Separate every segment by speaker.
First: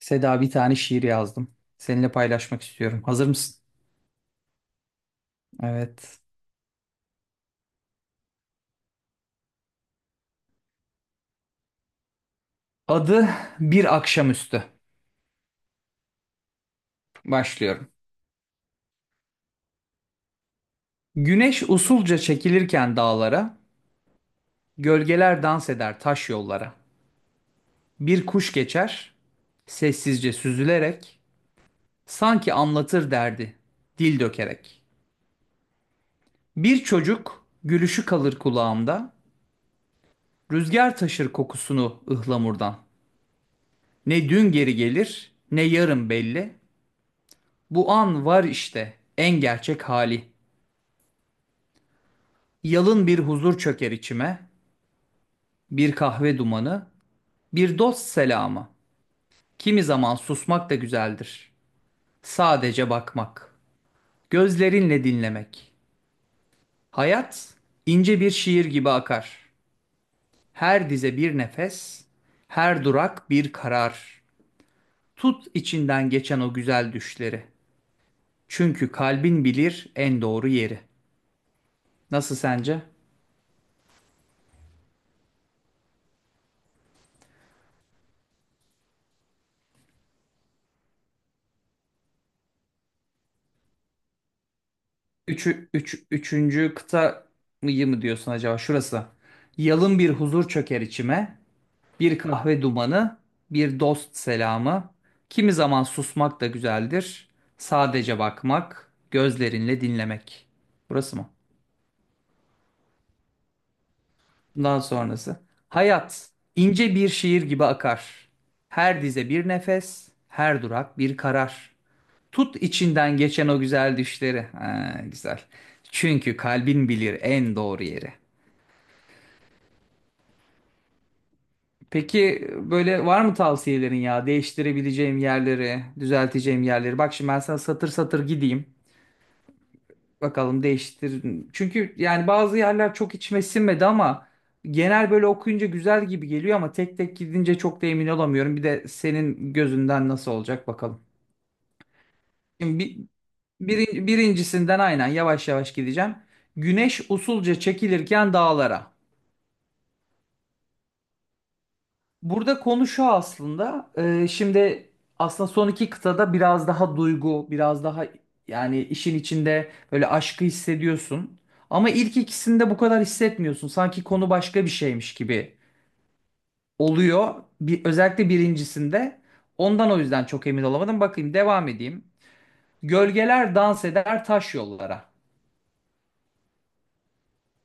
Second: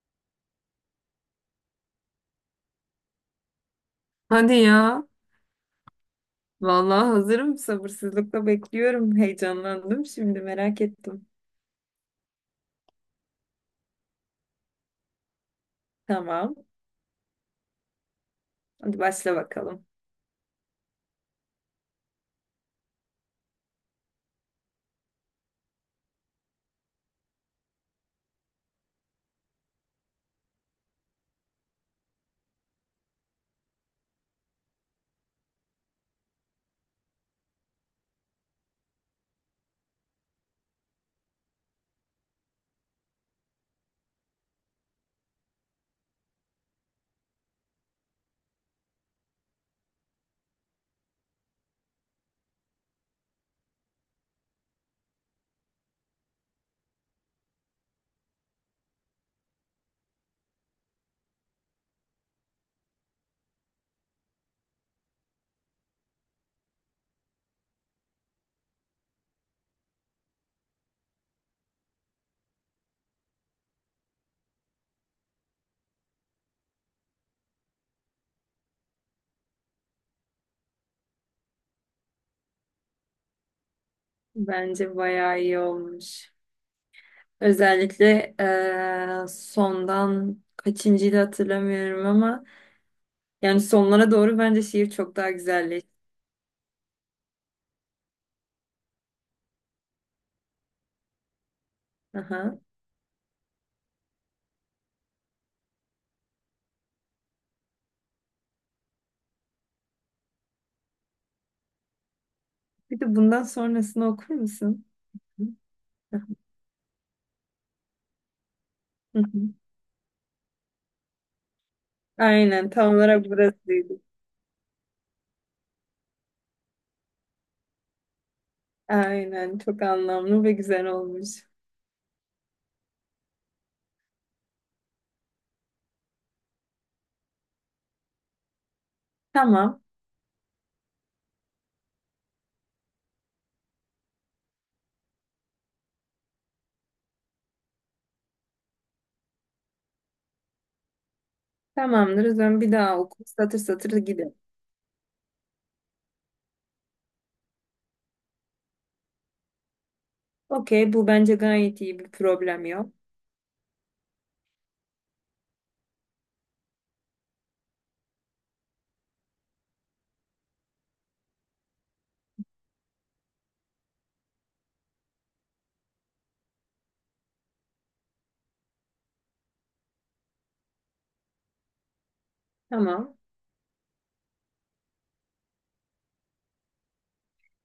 Speaker 1: Seda bir tane şiir yazdım. Seninle paylaşmak istiyorum. Hazır mısın?
Speaker 2: Hadi ya.
Speaker 1: Evet.
Speaker 2: Vallahi hazırım. Sabırsızlıkla bekliyorum. Heyecanlandım şimdi merak ettim.
Speaker 1: Adı Bir Akşamüstü.
Speaker 2: Tamam.
Speaker 1: Başlıyorum.
Speaker 2: Hadi başla bakalım.
Speaker 1: Güneş usulca çekilirken dağlara, gölgeler dans eder taş yollara. Bir kuş geçer, sessizce süzülerek, sanki anlatır derdi, dil dökerek. Bir çocuk gülüşü kalır kulağımda, rüzgar taşır kokusunu ıhlamurdan. Ne dün geri gelir, ne yarın belli. Bu an var işte en gerçek hali. Yalın bir huzur çöker içime, bir kahve dumanı, bir dost selamı. Kimi zaman susmak da güzeldir. Sadece bakmak, gözlerinle dinlemek. Hayat ince bir şiir gibi akar. Her dize bir nefes, her durak bir karar. Tut içinden geçen o güzel düşleri. Çünkü kalbin bilir en doğru yeri. Nasıl sence?
Speaker 2: Bence bayağı iyi olmuş. Özellikle sondan kaçıncıydı hatırlamıyorum ama yani sonlara doğru bence şiir çok daha
Speaker 1: Üçü,
Speaker 2: güzelleşti.
Speaker 1: üç, üçüncü kıta mı diyorsun acaba? Şurası. Yalın bir huzur çöker içime. Bir
Speaker 2: Aha.
Speaker 1: kahve dumanı, bir dost selamı. Kimi zaman susmak da güzeldir. Sadece bakmak, gözlerinle dinlemek. Burası mı?
Speaker 2: Bir de bundan sonrasını okur
Speaker 1: Bundan
Speaker 2: musun?
Speaker 1: sonrası.
Speaker 2: Hı
Speaker 1: Hayat
Speaker 2: hı.
Speaker 1: ince bir şiir gibi akar. Her dize bir nefes, her durak bir karar. Tut
Speaker 2: Aynen tam
Speaker 1: içinden
Speaker 2: olarak
Speaker 1: geçen o güzel
Speaker 2: burasıydı.
Speaker 1: düşleri. Ha, güzel. Çünkü kalbin bilir en doğru yeri.
Speaker 2: Aynen çok anlamlı ve güzel olmuş.
Speaker 1: Peki böyle var mı tavsiyelerin ya? Değiştirebileceğim yerleri, düzelteceğim yerleri. Bak şimdi ben sana satır satır gideyim.
Speaker 2: Tamam.
Speaker 1: Bakalım değiştir. Çünkü yani bazı yerler çok içime sinmedi ama genel böyle okuyunca güzel gibi geliyor ama tek tek gidince çok da emin olamıyorum. Bir de senin gözünden nasıl olacak bakalım.
Speaker 2: Tamamdır. O zaman bir
Speaker 1: Şimdi
Speaker 2: daha oku. Satır satır gidelim.
Speaker 1: birincisinden aynen yavaş yavaş gideceğim. Güneş usulca çekilirken dağlara.
Speaker 2: Okey. Bu bence gayet iyi, bir
Speaker 1: Burada
Speaker 2: problem
Speaker 1: konu
Speaker 2: yok.
Speaker 1: şu aslında. Şimdi aslında son iki kıtada biraz daha duygu, biraz daha yani işin içinde böyle aşkı hissediyorsun. Ama ilk ikisinde bu kadar hissetmiyorsun. Sanki konu başka bir şeymiş gibi oluyor. Özellikle birincisinde. Ondan o yüzden çok emin olamadım. Bakayım devam edeyim.
Speaker 2: Tamam.
Speaker 1: Gölgeler dans eder taş yollara.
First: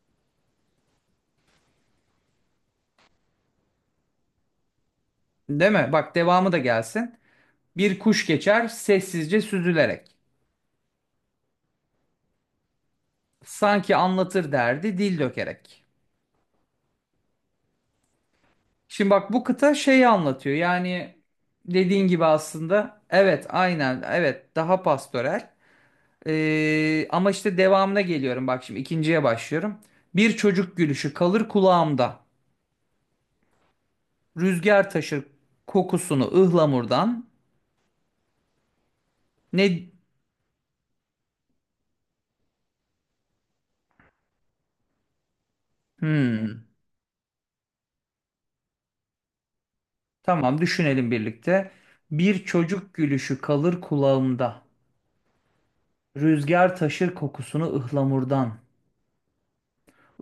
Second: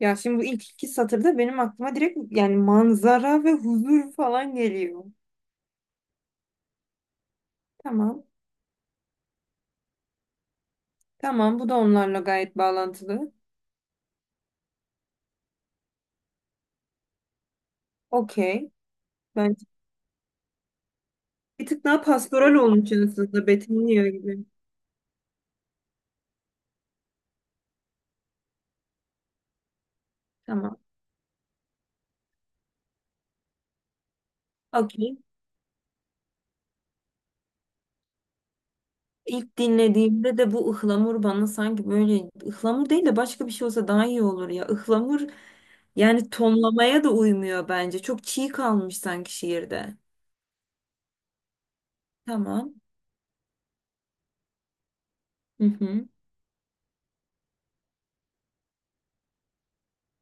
Speaker 2: Ya şimdi bu ilk iki satırda benim aklıma direkt yani manzara ve huzur falan geliyor.
Speaker 1: Değil mi? Bak devamı da gelsin. Bir
Speaker 2: Tamam.
Speaker 1: kuş geçer sessizce süzülerek.
Speaker 2: Tamam. Bu da onlarla gayet bağlantılı.
Speaker 1: Sanki anlatır derdi dil dökerek.
Speaker 2: Okey.
Speaker 1: Şimdi bak bu
Speaker 2: Ben
Speaker 1: kıta şeyi anlatıyor. Yani
Speaker 2: bir tık daha
Speaker 1: dediğin gibi
Speaker 2: pastoral olmuş
Speaker 1: aslında evet
Speaker 2: aslında.
Speaker 1: aynen
Speaker 2: Betimliyor gibi.
Speaker 1: evet daha pastoral. Ama işte devamına geliyorum bak şimdi ikinciye başlıyorum. Bir
Speaker 2: Tamam.
Speaker 1: çocuk gülüşü kalır kulağımda. Rüzgar
Speaker 2: Okey.
Speaker 1: taşır kokusunu ıhlamurdan.
Speaker 2: İlk
Speaker 1: Ne
Speaker 2: dinlediğimde de bu ıhlamur bana sanki böyle ıhlamur değil de başka bir şey olsa daha iyi olur ya. Ihlamur. Yani
Speaker 1: hmm,
Speaker 2: tonlamaya da uymuyor bence. Çok çiğ kalmış sanki şiirde.
Speaker 1: tamam düşünelim birlikte. Bir
Speaker 2: Tamam.
Speaker 1: çocuk gülüşü kalır kulağımda.
Speaker 2: Hı hı.
Speaker 1: Rüzgar taşır kokusunu ıhlamurdan.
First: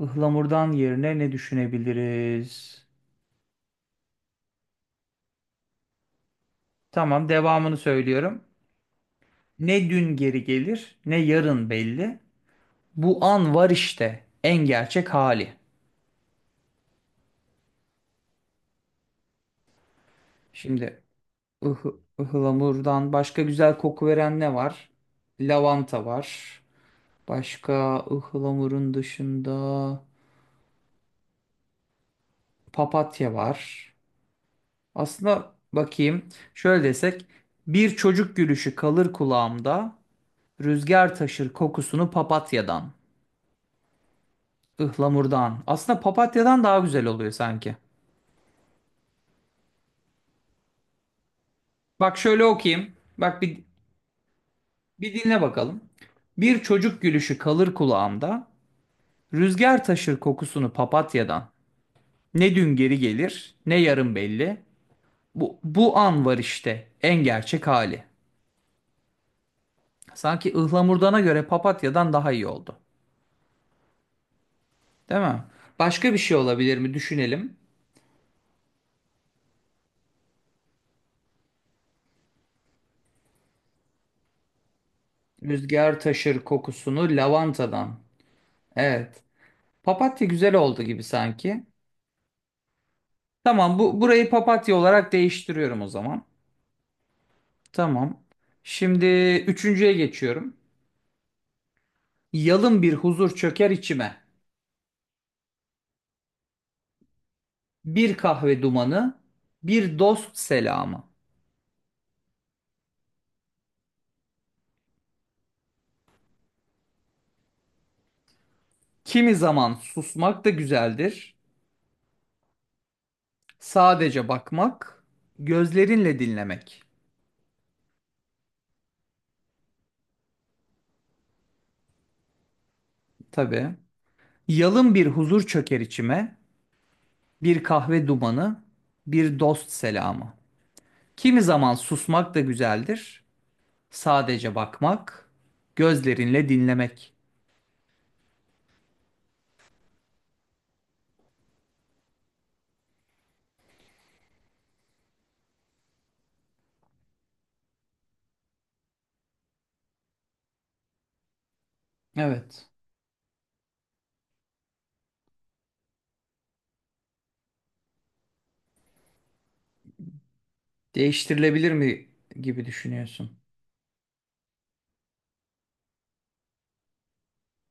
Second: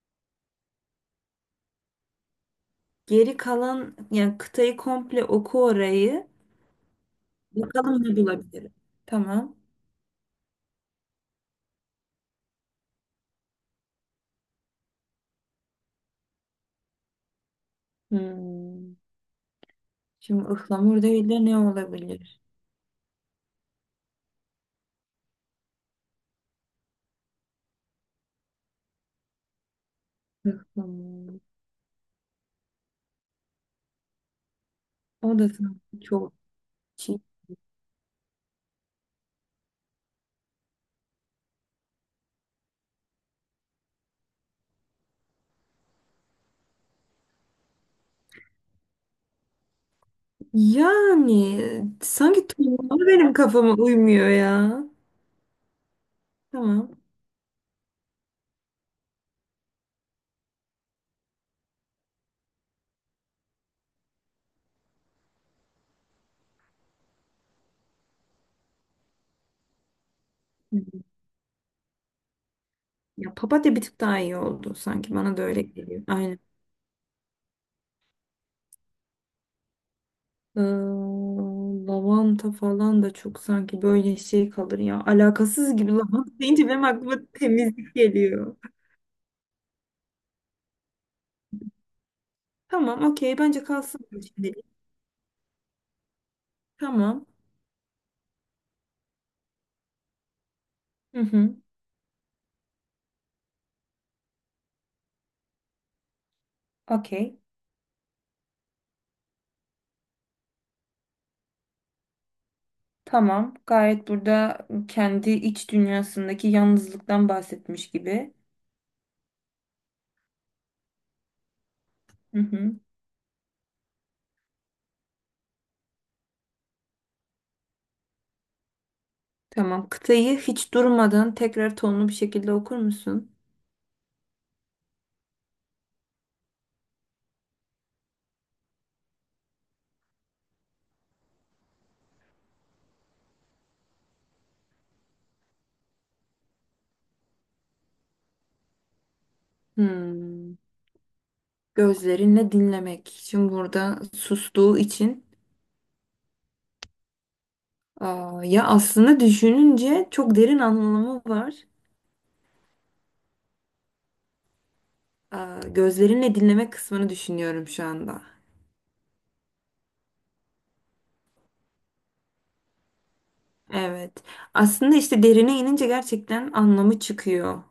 Speaker 1: Ihlamurdan yerine ne düşünebiliriz?
Speaker 2: Geri kalan yani kıtayı komple oku orayı.
Speaker 1: Tamam, devamını
Speaker 2: Bakalım ne
Speaker 1: söylüyorum.
Speaker 2: bulabilirim. Tamam.
Speaker 1: Ne dün geri gelir, ne yarın belli. Bu an var işte, en gerçek hali.
Speaker 2: Hmm. Şimdi
Speaker 1: Şimdi
Speaker 2: ıhlamur değil de ne olabilir?
Speaker 1: ıhlamurdan başka güzel koku veren ne var? Lavanta var. Başka ıhlamurun dışında
Speaker 2: Ihlamur.
Speaker 1: papatya var.
Speaker 2: O da
Speaker 1: Aslında
Speaker 2: sanki
Speaker 1: bakayım,
Speaker 2: çok
Speaker 1: şöyle
Speaker 2: çiğ.
Speaker 1: desek, bir çocuk gülüşü kalır kulağımda, rüzgar taşır kokusunu papatyadan, ıhlamurdan. Aslında papatyadan daha güzel oluyor sanki.
Speaker 2: Yani
Speaker 1: Bak şöyle
Speaker 2: sanki
Speaker 1: okuyayım.
Speaker 2: tonlama benim kafama uymuyor ya.
Speaker 1: Bir dinle bakalım. Bir
Speaker 2: Tamam.
Speaker 1: çocuk gülüşü kalır kulağımda. Rüzgar taşır kokusunu papatyadan. Ne dün geri gelir, ne yarın belli. Bu an var işte en gerçek hali. Sanki
Speaker 2: Hı hı.
Speaker 1: ıhlamurdana göre papatyadan daha iyi oldu.
Speaker 2: Ya papatya bir tık daha iyi oldu sanki,
Speaker 1: Değil
Speaker 2: bana da
Speaker 1: mi?
Speaker 2: öyle geliyor.
Speaker 1: Başka bir şey
Speaker 2: Aynen.
Speaker 1: olabilir mi? Düşünelim.
Speaker 2: Ee, Lavanta falan da çok sanki böyle şey kalır ya. Alakasız gibi
Speaker 1: Rüzgar
Speaker 2: lavanta
Speaker 1: taşır
Speaker 2: deyince benim
Speaker 1: kokusunu
Speaker 2: aklıma temizlik
Speaker 1: lavantadan.
Speaker 2: geliyor.
Speaker 1: Evet. Papatya güzel oldu gibi sanki.
Speaker 2: Tamam, okey. Bence
Speaker 1: Tamam bu
Speaker 2: kalsın bu
Speaker 1: burayı
Speaker 2: şimdilik.
Speaker 1: papatya olarak değiştiriyorum o zaman.
Speaker 2: Tamam.
Speaker 1: Tamam. Şimdi üçüncüye geçiyorum.
Speaker 2: Hı hı.
Speaker 1: Yalın bir huzur çöker içime.
Speaker 2: Okey.
Speaker 1: Bir kahve dumanı, bir dost selamı.
Speaker 2: Tamam. Gayet burada kendi iç dünyasındaki yalnızlıktan bahsetmiş gibi.
Speaker 1: Kimi zaman susmak da güzeldir.
Speaker 2: Hı hı.
Speaker 1: Sadece bakmak, gözlerinle dinlemek.
Speaker 2: Tamam. Kıtayı hiç durmadan tekrar tonlu bir şekilde okur musun?
Speaker 1: Tabii. Yalın bir huzur çöker içime. Bir kahve dumanı, bir dost selamı. Kimi zaman susmak da güzeldir. Sadece bakmak, gözlerinle dinlemek.
Speaker 2: Hmm. Gözlerinle dinlemek. Şimdi burada sustuğu için aa, ya aslında düşününce çok derin anlamı var.
Speaker 1: Evet.
Speaker 2: Aa, gözlerinle dinleme kısmını düşünüyorum şu anda.
Speaker 1: Değiştirilebilir mi gibi düşünüyorsun.
Speaker 2: Evet. Aslında işte derine inince gerçekten anlamı çıkıyor.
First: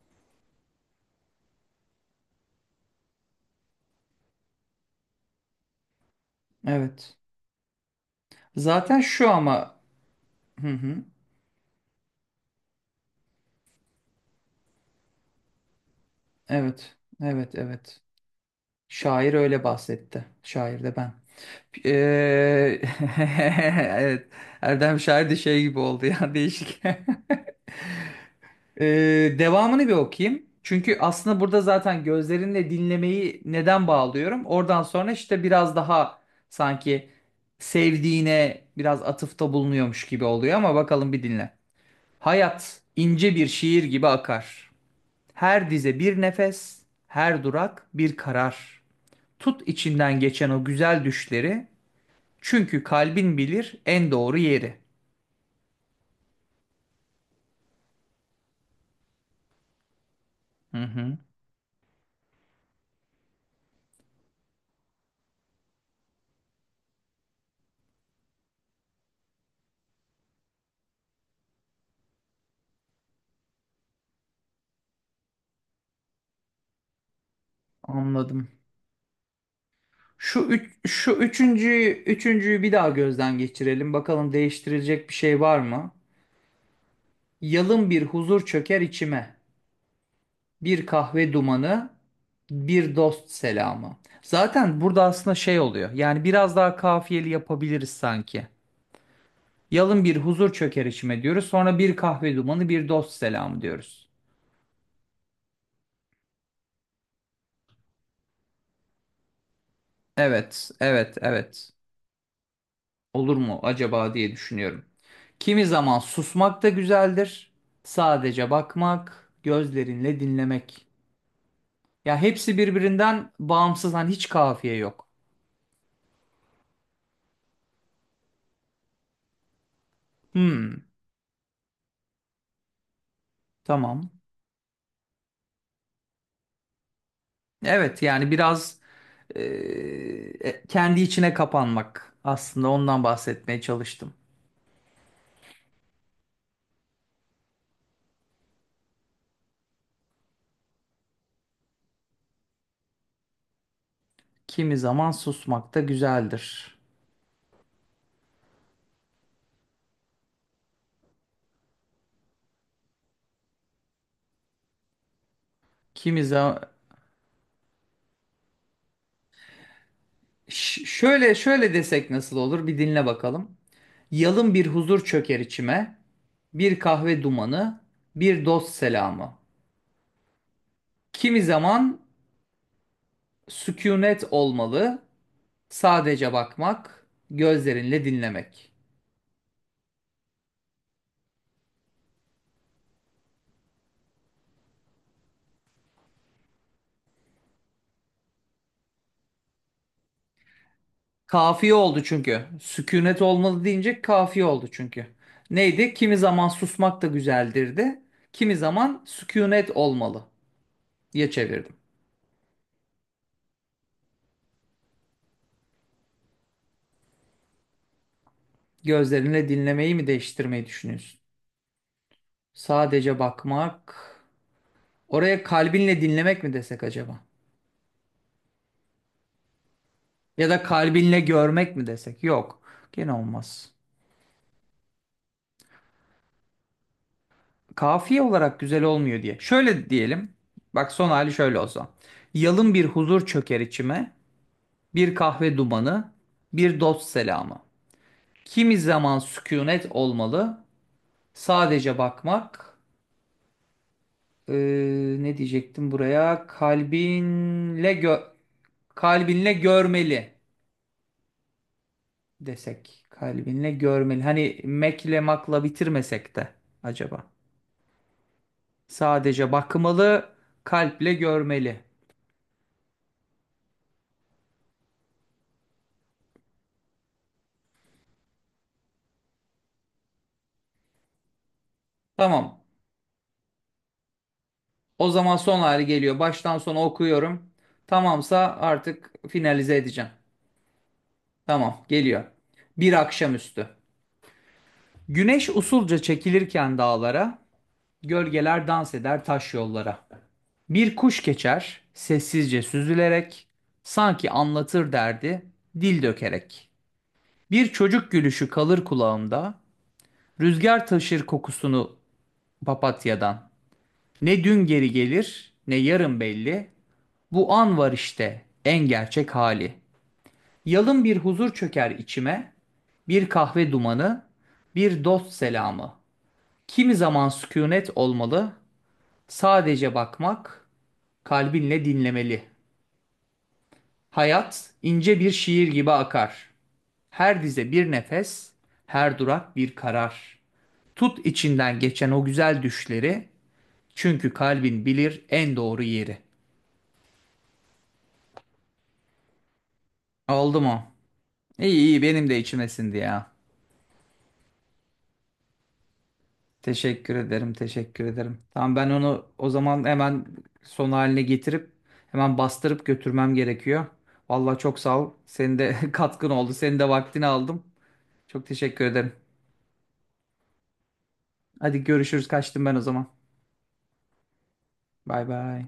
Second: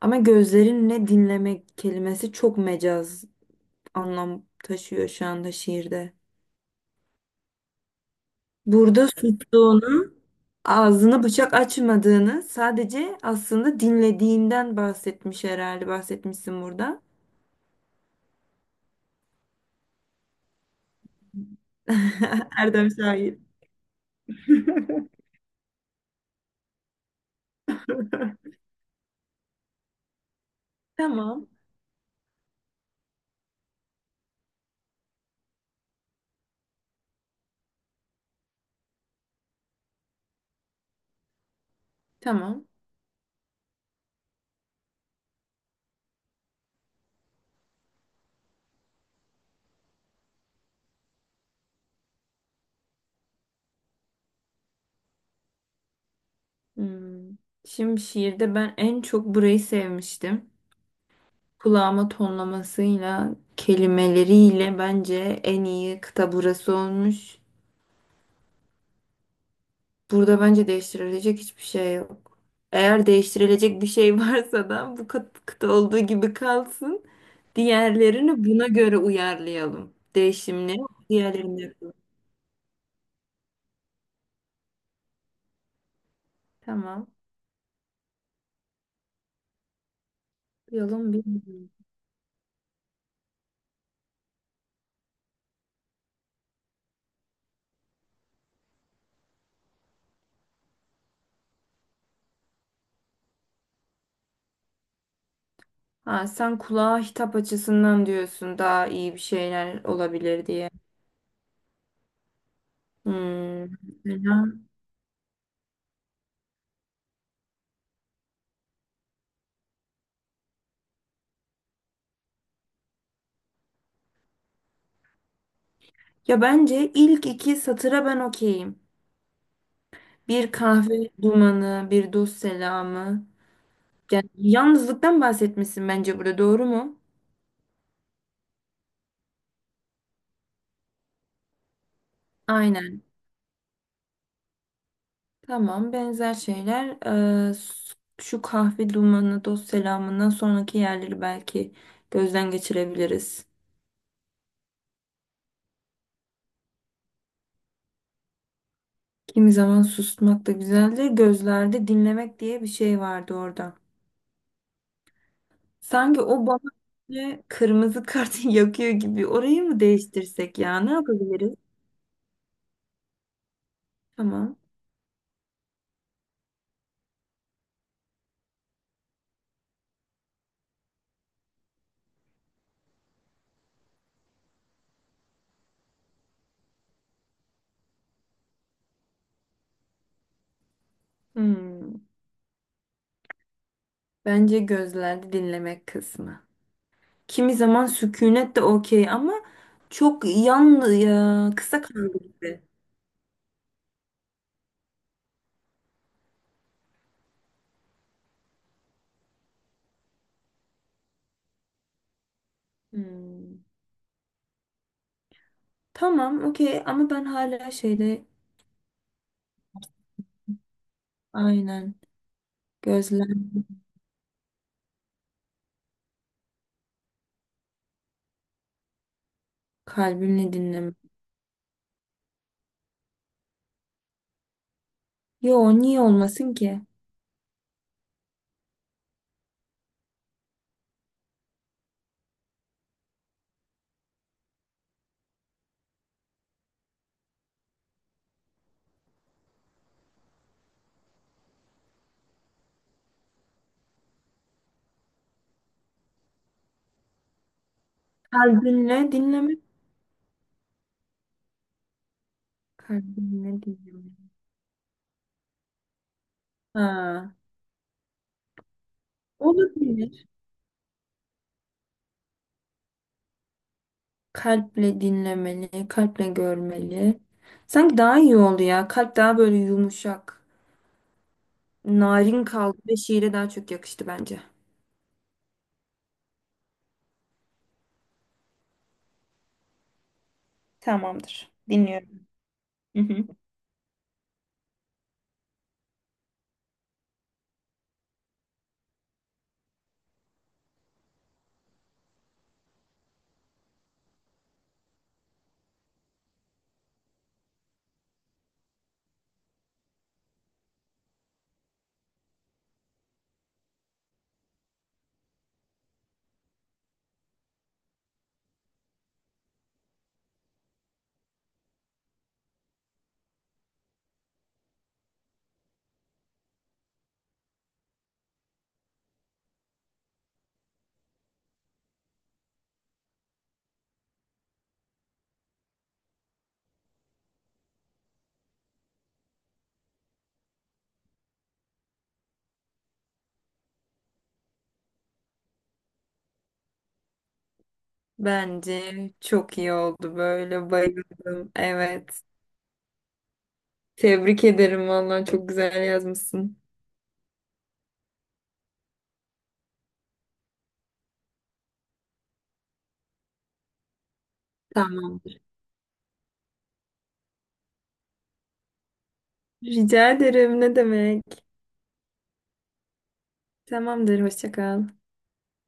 Speaker 2: Ama gözlerinle dinlemek kelimesi çok mecaz anlam taşıyor şu anda şiirde.
Speaker 1: Evet. Zaten
Speaker 2: Burada
Speaker 1: şu ama
Speaker 2: sustuğunu,
Speaker 1: hı hı.
Speaker 2: ağzını bıçak açmadığını sadece aslında dinlediğinden bahsetmiş herhalde. Bahsetmişsin
Speaker 1: Evet.
Speaker 2: burada.
Speaker 1: Evet, evet. Şair öyle bahsetti. Şair de ben. Eee,
Speaker 2: Erdem şair.
Speaker 1: Evet. Erdem Şair de şey gibi oldu ya değişik. Devamını bir okuyayım. Çünkü aslında
Speaker 2: Tamam.
Speaker 1: burada zaten gözlerinle dinlemeyi neden bağlıyorum? Oradan sonra işte biraz daha sanki sevdiğine biraz atıfta bulunuyormuş gibi oluyor ama bakalım bir dinle.
Speaker 2: Tamam.
Speaker 1: Hayat ince bir şiir gibi akar. Her dize bir nefes, her durak bir karar. Tut içinden geçen o güzel düşleri, çünkü kalbin bilir en doğru yeri.
Speaker 2: Hmm. Şimdi şiirde ben en çok burayı sevmiştim.
Speaker 1: Hı hı,
Speaker 2: Kulağıma tonlamasıyla, kelimeleriyle bence en iyi kıta burası olmuş. Burada bence değiştirilecek hiçbir şey yok. Eğer değiştirilecek bir şey varsa da bu kıta olduğu gibi kalsın. Diğerlerini
Speaker 1: anladım.
Speaker 2: buna göre uyarlayalım.
Speaker 1: Şu üç,
Speaker 2: Değişimleri
Speaker 1: şu
Speaker 2: diğerlerine
Speaker 1: üçüncüyü,
Speaker 2: yapalım.
Speaker 1: üçüncüyü bir daha gözden geçirelim. Bakalım değiştirilecek bir şey var mı?
Speaker 2: Tamam.
Speaker 1: Yalın bir huzur çöker içime. Bir
Speaker 2: Yolun
Speaker 1: kahve
Speaker 2: bilmiyorum.
Speaker 1: dumanı, bir dost selamı. Zaten burada aslında şey oluyor. Yani biraz daha kafiyeli yapabiliriz sanki. Yalın bir huzur çöker içime diyoruz. Sonra bir kahve dumanı, bir dost selamı diyoruz.
Speaker 2: Ha, sen kulağa hitap açısından diyorsun daha iyi bir şeyler olabilir
Speaker 1: Evet,
Speaker 2: diye.
Speaker 1: evet, evet. Olur mu
Speaker 2: Hmm,
Speaker 1: acaba diye
Speaker 2: mesela-
Speaker 1: düşünüyorum. Kimi zaman susmak da güzeldir. Sadece bakmak, gözlerinle dinlemek. Ya hepsi birbirinden bağımsız hani hiç kafiye yok.
Speaker 2: Ya bence ilk iki satıra ben okeyim. Bir
Speaker 1: Hmm,
Speaker 2: kahve dumanı, bir dost selamı.
Speaker 1: tamam.
Speaker 2: Yani yalnızlıktan bahsetmişsin bence burada, doğru mu?
Speaker 1: Evet yani biraz eee, kendi içine kapanmak. Aslında
Speaker 2: Aynen.
Speaker 1: ondan bahsetmeye çalıştım.
Speaker 2: Tamam, benzer şeyler. Ee, s- Şu kahve dumanı, dost selamından sonraki yerleri belki gözden geçirebiliriz.
Speaker 1: Kimi zaman susmak da güzeldir.
Speaker 2: Kimi zaman susmak da güzeldir. Gözlerde dinlemek diye bir şey vardı orada. Sanki
Speaker 1: Kimi
Speaker 2: o bana
Speaker 1: zaman
Speaker 2: böyle kırmızı kartı yakıyor gibi. Orayı mı değiştirsek ya? Ne
Speaker 1: Şöyle
Speaker 2: yapabiliriz?
Speaker 1: şöyle desek nasıl olur? Bir dinle bakalım. Yalın
Speaker 2: Tamam.
Speaker 1: bir huzur çöker içime. Bir kahve dumanı, bir dost selamı. Kimi zaman sükunet olmalı. Sadece bakmak, gözlerinle dinlemek.
Speaker 2: Hmm. Bence gözlerde dinlemek kısmı. Kimi zaman sükunet de okey ama çok yan ya,
Speaker 1: Kafiye
Speaker 2: kısa
Speaker 1: oldu
Speaker 2: kaldı
Speaker 1: çünkü.
Speaker 2: gibi.
Speaker 1: Sükunet olmalı deyince kafiye oldu çünkü. Neydi? Kimi zaman susmak da güzeldir de. Kimi zaman sükunet olmalı diye çevirdim.
Speaker 2: Hmm. Tamam, okey ama ben hala şeyde
Speaker 1: Gözlerinle dinlemeyi mi değiştirmeyi düşünüyorsun?
Speaker 2: aynen
Speaker 1: Sadece
Speaker 2: gözler
Speaker 1: bakmak. Oraya kalbinle dinlemek mi desek acaba? Ya
Speaker 2: kalbimle
Speaker 1: da
Speaker 2: dinleme.
Speaker 1: kalbinle görmek mi desek? Yok. Gene olmaz.
Speaker 2: Yo niye olmasın ki?
Speaker 1: Kafiye olarak güzel olmuyor diye. Şöyle diyelim. Bak son hali şöyle olsa. Yalın bir huzur çöker içime. Bir kahve dumanı. Bir dost selamı. Kimi zaman sükunet olmalı. Sadece bakmak. Ee, Ne diyecektim buraya?
Speaker 2: Kalbinle
Speaker 1: Kalbinle
Speaker 2: dinleme.
Speaker 1: görmeli. Desek
Speaker 2: Kalbinle
Speaker 1: kalbinle
Speaker 2: dinleme.
Speaker 1: görmeli. Hani mekle makla bitirmesek de acaba.
Speaker 2: Ha.
Speaker 1: Sadece bakmalı,
Speaker 2: Olabilir.
Speaker 1: kalple görmeli.
Speaker 2: Kalple dinlemeli, kalple görmeli. Sanki daha iyi oldu ya. Kalp daha böyle yumuşak, narin
Speaker 1: Tamam.
Speaker 2: kaldı ve şiire daha çok yakıştı bence.
Speaker 1: O zaman son hali geliyor. Baştan sona okuyorum. Tamamsa artık finalize edeceğim.
Speaker 2: Tamamdır.
Speaker 1: Tamam, geliyor.
Speaker 2: Dinliyorum.
Speaker 1: Bir
Speaker 2: Hı hı.
Speaker 1: akşamüstü. Güneş usulca çekilirken dağlara, gölgeler dans eder taş yollara. Bir kuş geçer, sessizce süzülerek, sanki anlatır derdi, dil dökerek. Bir çocuk gülüşü kalır kulağımda, rüzgar taşır kokusunu papatyadan. Ne dün geri gelir, ne yarın belli, bu an var işte en gerçek hali. Yalın bir huzur çöker içime, bir kahve dumanı, bir dost selamı. Kimi zaman sükunet olmalı, sadece bakmak, kalbinle dinlemeli. Hayat ince bir şiir gibi akar. Her dize bir nefes, her durak bir karar. Tut içinden geçen o güzel düşleri. Çünkü kalbin bilir en doğru yeri.
Speaker 2: Bence çok iyi oldu,
Speaker 1: Oldu
Speaker 2: böyle
Speaker 1: mu?
Speaker 2: bayıldım.
Speaker 1: İyi iyi
Speaker 2: Evet.
Speaker 1: benim de içime sindi ya.
Speaker 2: Tebrik ederim vallahi çok güzel yazmışsın.
Speaker 1: Teşekkür ederim, teşekkür ederim. Tamam ben onu o zaman hemen son haline getirip hemen bastırıp götürmem gerekiyor. Vallahi çok sağ ol.
Speaker 2: Tamam.
Speaker 1: Senin de katkın oldu. Senin de vaktini aldım. Çok teşekkür ederim.
Speaker 2: Rica ederim, ne demek.
Speaker 1: Hadi görüşürüz. Kaçtım ben o zaman.
Speaker 2: Tamamdır, hoşça kal.
Speaker 1: Bay bay.